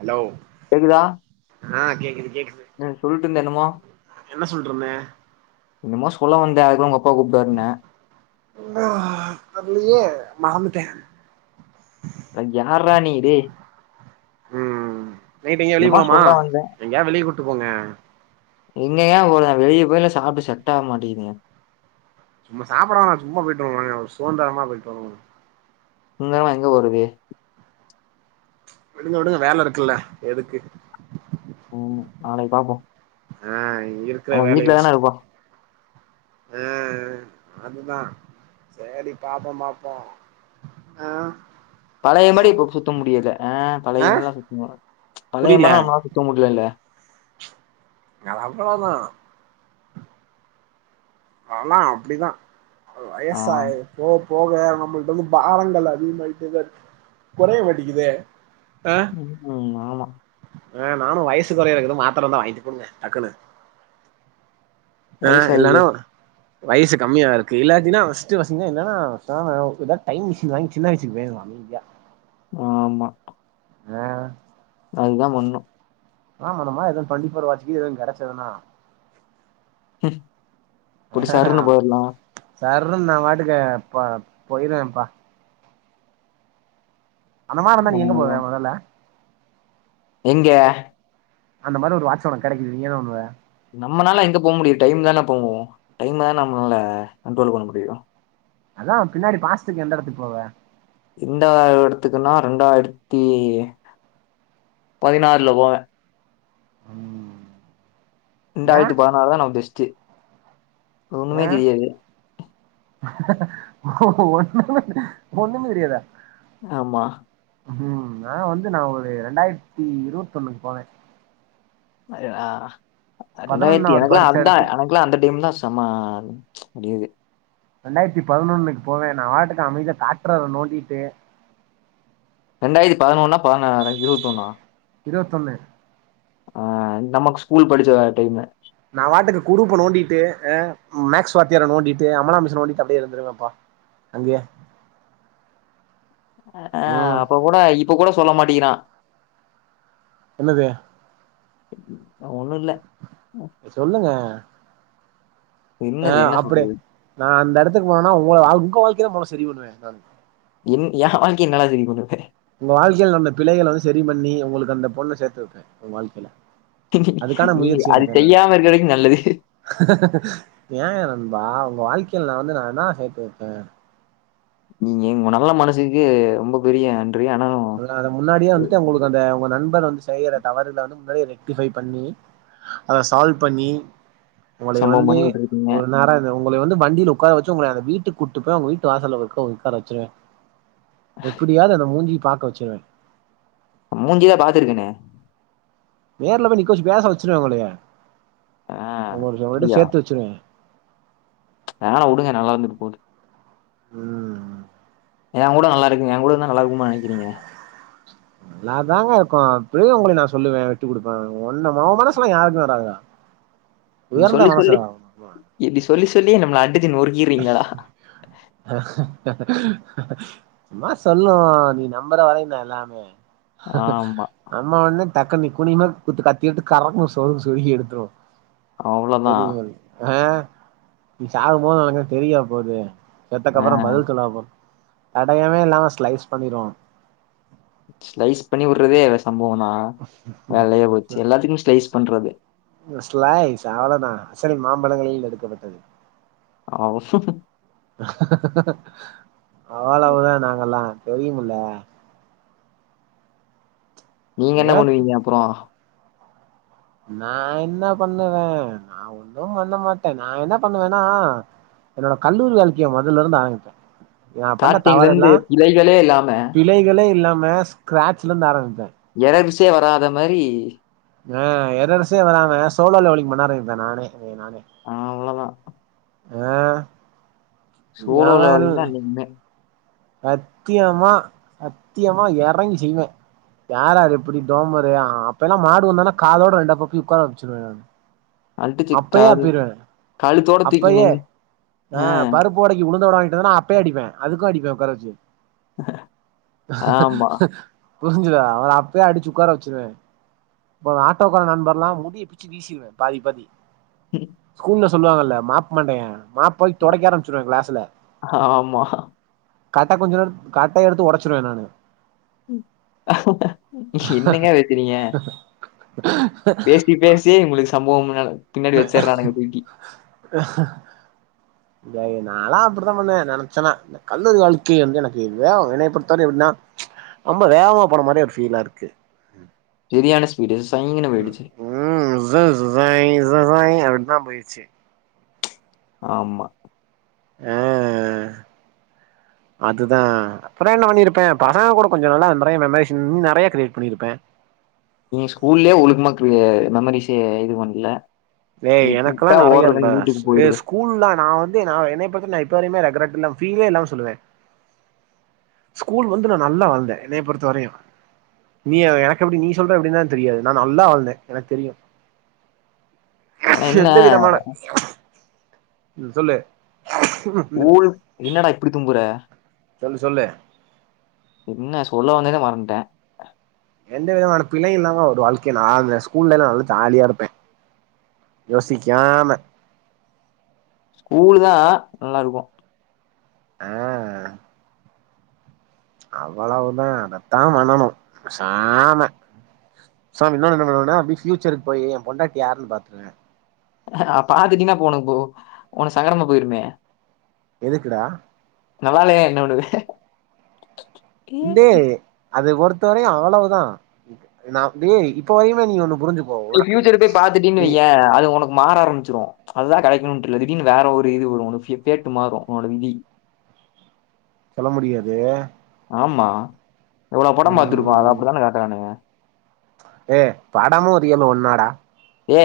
Allow கேக்குதா அ சொல்ட்டிந்த என்னமோ என்ன சொல்ட்ருந்தே என்னமோ சொல்ல வந்தே அதுக்குள்ள உங்க அப்பா கூப்ட்டாருன்ன நாஹா வர்லியே மறந்துட்டே அ யார்ரா நீ டே ம் நைட்டு எங்ய வெளிய என்னமோ போலாமா சொல்ல வந்த எங்கயா வெளிய கூட்டு போங்க இங்கயா போலா வெளிய போய் நா சாப்ட்டு செட் ஆக மாட்டேங்கிதுய ச்சுமமா சாப்படா நா ச்சுமமா போய்ட்டு வல்லா நாகு சோன் தரம்மா போய்ட் வரவல்ல இங்னா எங்க போரதே விடுங்க விடுங்க வேல ருக்குல்ல எதுக்கு உம் நாளை பாப்போ ஆ இரு நம்ம வீட்லதான இருக்கோ ம் அதுதா சேரி பாப்போ, பாப்போ, ஆ சோ பழையப்படி இப்ப சுத்த முடியல ஆ, ஆ பழைய மாரில்லா சுத்த முடில பழைய புரில மாரில்லா நம்மளால சுத்த முடியலல்ல அது அவ்வளோதா அதெல்லா அப்படிதா வயசு ஆஹ் ஆயி போ போக நம்மள்ட்ட வந்து பாரங்கள் அதிகமாயிட்டேதா இருக்கு கொறைய மாட்டிங்கிதே ம், ம், ஆமா ஆ, நானு வயசு கொறையறதுக்கு எதும் மாத்திர இருந்த வாங்கிட்டு போங்க டக்குன்னு ஆ இல்லன்னா வயசாகுது வயசு கம்மியா இருக்கு இல்லாட்டினா ஃபர்ஸ்ட் கொஸ்டினே என்னன்னா நம்ம எதா டைம் மெஷின் வாங்கி சின்ன வயசுக்கு போயிடனு அமைதியா ஆமா அ அதுதா பண்ணு அதா பண்ணுமா ஏதும் டுவென்டிஃபோர் வாட்ச் கீது ஏதும் கெடைச்சதுன்னா ஹம், இப்படி அஹஹ சருன்னு போயிடலாம் சர்ருன்னு நா பாட்டுக்கு ப போயிடுவேப்பா அந்த மாரி இருந்தா நீ எங்க போவ அவ்வளவுதான். மொதல்ல எங்க அந்த மாரி ஒரு வாட்ச் ஒனக்கு கெடைக்குது நீ என்ன பண்ணுவ நம்மனால எங்க போ முடியு? டைம்தான போவு, டைமுதா நம்மள கண்ட்ரோல் பண்ண முடியு அதா பின்னாடி பாஸ்டுக்கு எந்த எடத்துக்கு போவ எந்த எடத்துக்குன்னா இரெண்டாயிரத்தி பதினாறுல போவே ம் ஏ இரெண்டாயிரத்தி பதினாறு நமக்கு பெஸ்ட்டு ஏ ஒண்ணுமே தெரியாது. ஓ ஒன்னுமே ஒன்னுமே தெரியாதா ஆமா ம், நா வந்து நா ஒரு ரெண்டாயிரத்தி இருபத்தொன்னுக்கு போவே அது ஆ ரெண்டாயிரத்தி பதினொன்னாவது எனக்குலா படிச்ச அதுதா இடத்துக்கு க்குலா அந்த டைம்தா செம, முடியாது ரெண்டாயிரத்தி பதினொன்னுக்கு போவே நா பாட்டுக்கு அமைதியா காட்டுறத நோண்டிட்டு ரெண்டாயிரத்தி பதினொன்னா பதினா இருபத்தி ஒன்னா இருவத்தொன்னு ஆ, நமக்கு ஸ்கூல் படிச்ச டைம்மு நா பாட்டுக்கு குருப்ப நோண்டிட்டு அ மேக்ஸ் வாத்தியார நோண்டிட்டு அமலா மிஸ்ஸ நோண்டிட்டு அப்டியே இருந்துருவேன்ப்பா அங்கயே ஆ ம் அப்ப கூட இப்ப கூட சொல்ல மாட்டிங்கிறா என்னது ஒண்ணு இல்ல சொல்லுங்க ஆ என்னது என்ன அப்டியே சொல்றது? நா அந்த எடத்துக்கு போனேனா உங்க அ உங்க வாழ்க்கைதா மொதல்ல சரி பண்ணுவ நானு என் எ வாழ்க்கைய என்னடா சரி பண்ணுவ உங்க வாழ்க்கைல நடந்த பிழைகள வந்து சரி பண்ணி உங்களுக்கு அந்த பொண்ண சேத்து வைப்பே உங்க வாழ்க்கையில அதுக்கான நீ முயற்சி அது எடுப்பே நானு செய்யாம இருக்கிறவைக் நல்லது ஏ நண்பா உங்க வாழ்க்கையில் நான் வந்து நா என்னா செய் போட்டே நீங்க உங்க நல்ல மனசுக்கு ரொம்ப பெரிய நன்றி ஆனா அத நா அத முன்னாடியே வந்துட்டு உங்களுக்கு அந்த உங்க நண்பர் வந்து செய்யற தவறுல வந்து முன்னாடியே ரெக்டிஃபை பண்ணி அத சால்வ் பண்ணி உங்களுக்கு சம்பவம் வந்து பண்ணிக்கிட்டு இருக்கீங்க. ஒரு நேர இந்த உங்களை வந்து வண்டில்ல உட்கார வச்சு உங்களை வீட்டுக் கூப்ட்டு போய் உங்க வீட்டு வாசல்ல உக்க உக்கார வச்சுருவ எப்டியாது அந்த மூஞ்சி பாக்க வச்சுருவே மூஞ்சிதா பாத்துருக்கேனே நேரல போய் நிக்க வச்சு பேச வச்சுருவே உங்களைய ஆ உங்க உங்களிட்ட அப்டியா சேர்த்து வச்சிருவே வேனா உடுங்க நல்லா இருந்துட்டு போது ம் எ கூட நல்லா இருக்கு எ கூட இருந்தா நல்ல இருக்குமா நெனைக்கிறீங்க ல்லாதாங்க க்கு இப்பவே உங்கள நா சொல்லுவே ட்டு குடுப்பே ஒன்ன ம மனசல்லா யாருக்கு வறாதுடா இப்டி சொல்லி சொல்லி இப்டி சொல்லி சொல்லி நம்மள அடுச்சு நொறுக்குறீங்களா ஆ சும்மா சொல்லுவோ நீ நம்பற வரையு தா எல்லாமே ஆமா ம்மா ஒன்னே டக்குன் நீ குனிமா குத்து கத்தி எடுத்து கறங்கு ஒரு சொருகு சொருகி எடுத்துரு அவ்ளோதா தெரியு ஆ நீ சாகும்போ உனக்கு தெரியா போது ஆ செத்தக்கப்புற பதில் சொல்லாம தடையமே இல்லாம ஸ்லைஸ் பண்ணிருவோ ஸ்லைஸ் பண்ணி உற்றதே சம்பவன்னா வேலையே போச்சு எல்லாத்துக்கு ஸ்லைஸ் பண்றது ஸ்லைஸ் ச அவலதா அசல் மாம்பழங்களில் எடுக்கப்பட்டது ஆ சு அவ்வளவுதா நாங்கல்லா தெரியும்முல்ல நீங்க என்ன நேத்து பண்ணுவீங்க அப்புறோ நா என்ன பண்ணுவே நா ஒன்னு பண்ண மாட்டே நா என்ன பண்ணுவேன்னா என்னோட கல்லூரி வாழ்க்கைய மொதல்ல இருந்து ஆரம்பிப்பே நா பண்ண ஸ்டார்ட்டிங்ல இருந்து தவறெல்லா பிழைகளே இல்லாம பிழைகளே இல்லாம ஸ்க்கிராட்சுல இருந்து ஆரம்பிப்பே எறட்சியே வராத மாரி ஆ எறற்சியே வராமா சோலார்ல ஒளி பண்ணாரிப்பே நானே நானே ஆ அவ்ளதா ஆ சூலூர்ல எவன் வந்திங்னா நிம்மே சத்தியமா சத்தியமா எறங்கி செய்வே யார்யாரு இப்படி டோமரு அப்ப எல்லா மாடு வந்தானா காதோட ரெண்டு அப்பு அப்பி உக்கார வச்சிருவே அடிச்சு அப்பயே கழு அப்பிருவே கழுத்தோட தூக்கி அப்பயே நின் ஆ பருப் ப்பு வடைக்கு உளுந்த வட வாங்கிட்டான அப்பேயே அடிப்பே அதுக்கு அடிப்பே உட்கார வச்சு ஆமா புரிஞ்சுதா அவர அப்பயே அடிச்சு உக்கார வச்சுருவ ப ஆட்டோக்கார நண்பர்லா முடிய பிச்சு வீசிருவே பாதி பாதி ஸ்கூல்ல சொல்லுவாங்கல்ல மாப் மண்டையே மாப் போய் தொடைக்க ஆரம்பிச்சுருவ கிளாஸ்சுல ஆமா கட்ட கொஞ்ச நேர கட்டை எடுத்து ஒடச்சுருவே நானு என்னங்க வெக்குறீங்க பேசி பேசியே உங்களுக்கு சம்பவோ மேல [unintelligible] இங்காரு நால்லா அப்படித்தா பண்ணுவ நெனச்சன்னா இந்த கல்லூரி வாழ்க்கை வந்து எனக்கு இதுவே என்னை பொறுத்தவரையு எப்பின்னா ரொம்ப வேகமாக போன மாறியே ஒரு ஃபீலா இருக்கு சரியான ஃபீஸ்டு சொயின்னு போயிடிச்சு உம் ஸ்சுசொயின் இஸ்சுசொயின் அப்டிதா போயிடிச்சு ஆமா அ அதுதா அப்புறோ என்ன பண்ணிருப்பே பசங்க கூட கொஞ்சோ நல்லா நெறைய மெமரீஸ் இன்னும் நெறைய கிரியேட் பண்ணிருப்பே நீ ஸ்கூல்லயே ஒழுக்கமாக்கு மெமரிஸ்சு இது பண்ல டேய் எனக்கெல்லா நெறையா இருக்குடா ஏ போயிருவேன். ஸ்கூ ல்ல நா வந்து நா என்னைய பொறுத்த வரை நா இப்ப வரையுமே [unintelligible] ஃபீலே இல்லாம சொல்லுவே ஸ்கூல் வந்து நா நல்லா வாழ்ந்தே என்னைய பொறுத்த வரையு நீ எனக்கு எப்படி நீ சொல்ற எப்படினு தா தெரியாது நா நல்லா வாழ்ந்தே எனக்கு தெரியு ஆனா என்ன எந்த விதமான ம் சொல்லு ஊல் என்னடா இப்பிடி தும்புற சொல்லு சொல்லு என்ன சொல்ல வந்ததே மறந்துட்டே எந்த விதமான பிழை இல்லாம ஒரு வாழ்க்கைய நா வாழ்ந்துட்டே ஸ்கூல்ல எல்லா நல்லா ஜாலியா இருப்பே யோசிக்காம ஸ்கூலு தா நல்லா இருக்கும் அ அவ்வளவுதா அதத்தா பண்ணணும் பேசாம பேசாம இன்னொன்னு என்ன பண்ணுவன்னா அப்டியே ஃப்யூச்சருக்கு போயி என் பொண்டாட்டி யாருன்னு பாத்துருவ அ அ பாத்துட்டியினா அப்ப உனக்கு போ உனக்கு சங்கடமா போயிருமே எதுக்குடா நல்லாயில்லையா என்ன பண்ணுவ டே அது பொருத்த வரையு அவ்வளவுதா நா டேய் இப்ப வரையுமே நீ ஒண்ணு புரிஞ்சு நீ ஃபியூச்சர போய் பாத்திட்டன்னு வையே அது உனக்கு மாற ஆரம்பிச்சுரும் அதுதா கிடைக்கணுன்ட்டு இல்ல திடீர்னு வேற ஒரு இது வரும் உன் ப்ளேட்டு மாறும் உனோட விதி சொல்ல முடியாது ஆமா எவ்ளோ படோ பாத்துருக்கோ அதுல ம் அப்படித்தானே காட்றானுங்க டே படமு ரியலு ஒன்னாடா ஏ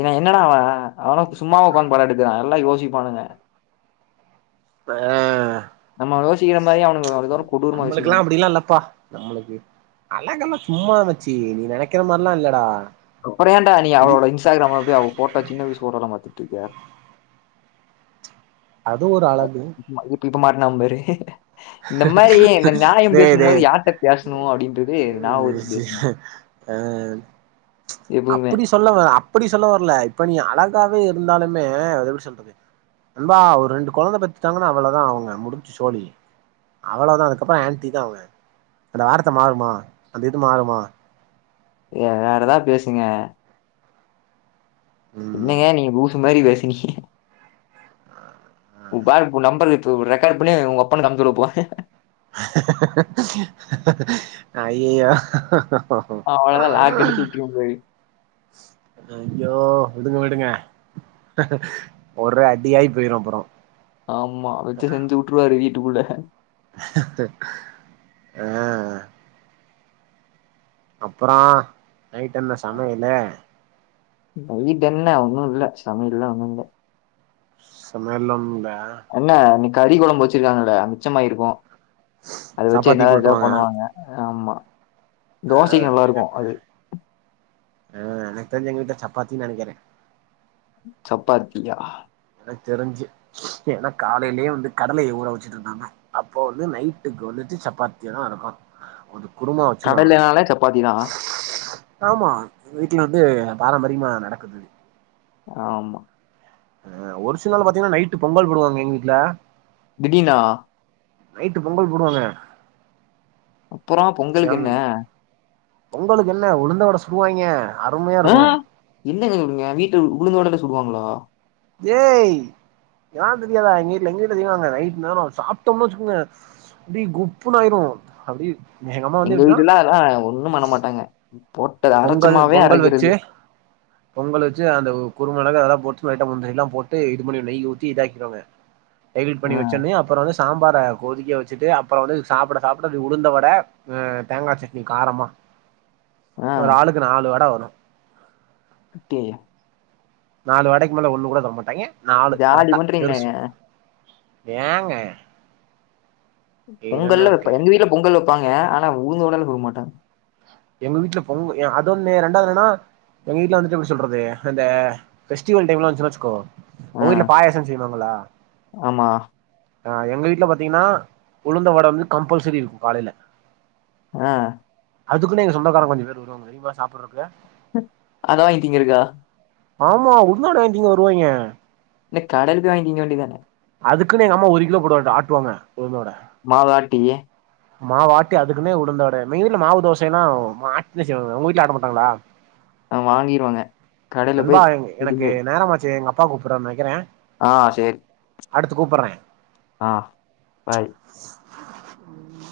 பின்ன என்னடா அவன் அவனு சும்மாவா உக்காந்து படம் எடுக்கறா எல்லா யோசிப்பானுங்க ஃப்பே நம்ம யோசிக்கிற மாறி அவனுங்க இவ்ள தூரோ நம்மளுக்குகெல்லா அப்படில்லா இல்லப்பா நம்மளுக்கு அழகெல்லா சும்மா மச்சி நீ நினைக்கிற மாறில்லா இல்லடா அப்பறோ ஏன்டா நீ அவளோட இன்ஸ்டாகிராம்ல போயி அவ போட்டோ சின்ன வயசு போட்டோ எல்லா பாத்துட்டு இருக்க அது ஒரு அழகு இப்ப இப்ப மாட்னா பாரு இந்த மாறி இந்த ஞாயம் டேய் பேசும் போது டேய் யார்ட்ட பேசணு அப்படின்றது ஞாபகம் வச்சு பேசணு அ எப்பவுமே சொல்ல வ அப்டி சொல்ல வரல இப்ப நீ அழகாவே இருந்தாலுமே அது எப்டி சொல்றது நண்பா ஒரு ரெண்டு கொழந்தை பெத்துட்டாங்கன்னா அவ்ளோதா அவங்க முடிஞ்சு சோழி அவ்வளதா அதுக்கப்புற ஆன்டி தா அவங்க அந்த வார்த்தை மாறுமா அந்த இது மாறுமா ஏ வேற ஏதாவ பேசுங்க ம் என்னங்க நீங்க லூசு மாரி பேசறீங்க உ பாரு இப்ப உ நம்பர் இப்ப ரெக்கார்டு பண்ணி வொங்கப்பண்ணுக்கு அனுப்பி விடற போ அய்யையோ அவ்ளதா லாக் எடுத்து விட்டுருவோ போயி ஐய்யோ விடுங்க விடுங்க ஒரே அடியாயி போயிரு அப்பறோ ஆமா வெச்சு செஞ்சு உட்டுருவாரு வீட்டுக்குள்ள ஆ அப்புறோ நைட்டென்ன சமையலு நைட்டென்ன ஒண்ணு இல்ல சமையல்ல ஒண்ணு இல்ல சமையல்ல ஒன்னுமில்ல என்ன இன்னைக்கி கறி கொழம்பு வச்சிருங்காங்கள மிச்சமாயிருக்கு அத வச்சு சப்பாத்தி என்னாவது ஏதாது போட்ருவாங்க பண்ணுவாங்க ஆமா ஆ தோசைக்கு நல்லா இருக்கு அது ஆ எனக் தெரிஞ்சு எங்வீட்ல சப்பாத்தினு நெனக்கிறே சப்பாத்தியா எனக்கு தெரிஞ்சு ஏனா காலையிலயே வந்து கடலைய ஊற வச்சுட்டு இருந்தாங்க அப்போ வந்து நைட்டுக்கு வந்துட்டு சப்பாத்தியாதா இருக்கு குரும்மா வச்சுருவாங்க கடலைனாலே சப்பாத்தி தான் ஆமா வீட்ல வந்து பாரம்பரியமா நடக்குது ஆமா அ ஒரு சில நாள் பாத்தீங்கன்னா நைட்டு பொங்கல் போடுவாங்க எங்க வீட்ல திடீனா நைட்டு பொங்கல் போடுவாங்க அப்புற பொங்கலுக்கு என்ன பொங்களுக்கு என்ன உளுந்தவட சுடுவாயிங்க ஆ என்னங்க சொல்றீங்க வீட்டுல உளுந்த வடல சுடுவாங்களா ஏய் எனா தெரியாதா எங்க வீட்ல எங்க வீட்டு செய்வாங்க நைட்டு் நேரோ சாப்பிட்டோம்னு வச்சுக்கோங்க அப்டி குப்புனாயிரு அப்டி அம்மா வந்து எங்க எப்டின்னா வீட்டு எல்லா அதா ஒண்ணும் பண்ண மாட்டாங்க போட்டது பொங்கல் அரச்சமாவே பொங்கல் வச்சு அரைக்கிறது பொங்கல் வச்சு அந்த குறுமிளகு அதுல போட்டு லைட்டா முந்திரி எல்லா போட்டு இது பண்ணி நெய் ஊத்தி இதாக்கிறவாங்க எடிட் பண்ணி ஆ வச்சவுனே அப்பற வந்து ஸ் சாம்பார கொதிக்க வச்சுட்டு அப்புற வந்து சாப்பிட சாப்பிட அது உளுந்த வட அ தேங்கா சட்னி காரமா ஆ ஒரு ஆளுக்கு நாலு வட வரு டீ நாலு வாடைக்கு மேல ஒண்ணு கூட தரமாட்டேய்ங்க நாலு ஜாலி கரெக்டா பண்றீங்களே பெருசு ஏங்க இதுல என்ன பொங்கல்ல இருக்கு வப்ப எங்க வீட்ல பொங்கல் வப்பாங்க ஆனா உளுந்து வடயெல்லா சுட மாட்டாங்க எங்க வீட்ல பொங்கு அது ஒண்ணு ரெண்டாது என்னன்னா எங்கவீட்ல வந்துட்டு எப்டி சொல்றது அந்த பெஸ்டிவல் டைம்லா வந்துச்சு வெச்சுக்கோ உங் வீட்ல பாயாச செய்வாங்களா மா அ எங்க வீட்ல பாத்தீங்கன்னா உளுந்த வட வந்து கம்பல்சரி இருக்கு காலையில ஆ அதுக்குள்ள எங்க சொந்தக்காரங்க கொஞ்ச பேர் வருவங்காங்க தெரியுமா சாப்பறதுக்கு அத வாங்கி திங்கருக்கா ஆமா உளுந்த வட வாங்கி திங்க வருவாய்ங்க என்ன கடைல போய் வாங்கி திங்க வேண்டிதான அதுக்குன்னு எங்க அம்மா ஒரு கிலோ போட்டு ஆட்டுவாங்க உளுந்த வட மாவாட்டி மாவாட்டி அதுக்குன்னே உழுந்தோட எங்க வீட்ல மாவு தோசைல்லா மா ஆட்டி தான் செய்வாங்க உங்க வீட்ல ஆட்ட மாட்டாங்களா ஆ வாங்கிருவாங்க கடைல நண்பா போய் எனக்கு ரெடிமேட் நேரமாச்சு எங்க அப் ப்பா கூப்றாருன்னு நினக்கிறே ஆ சேரி அடுத்து கூப்பட்றே ஆஹ் பாய் ம்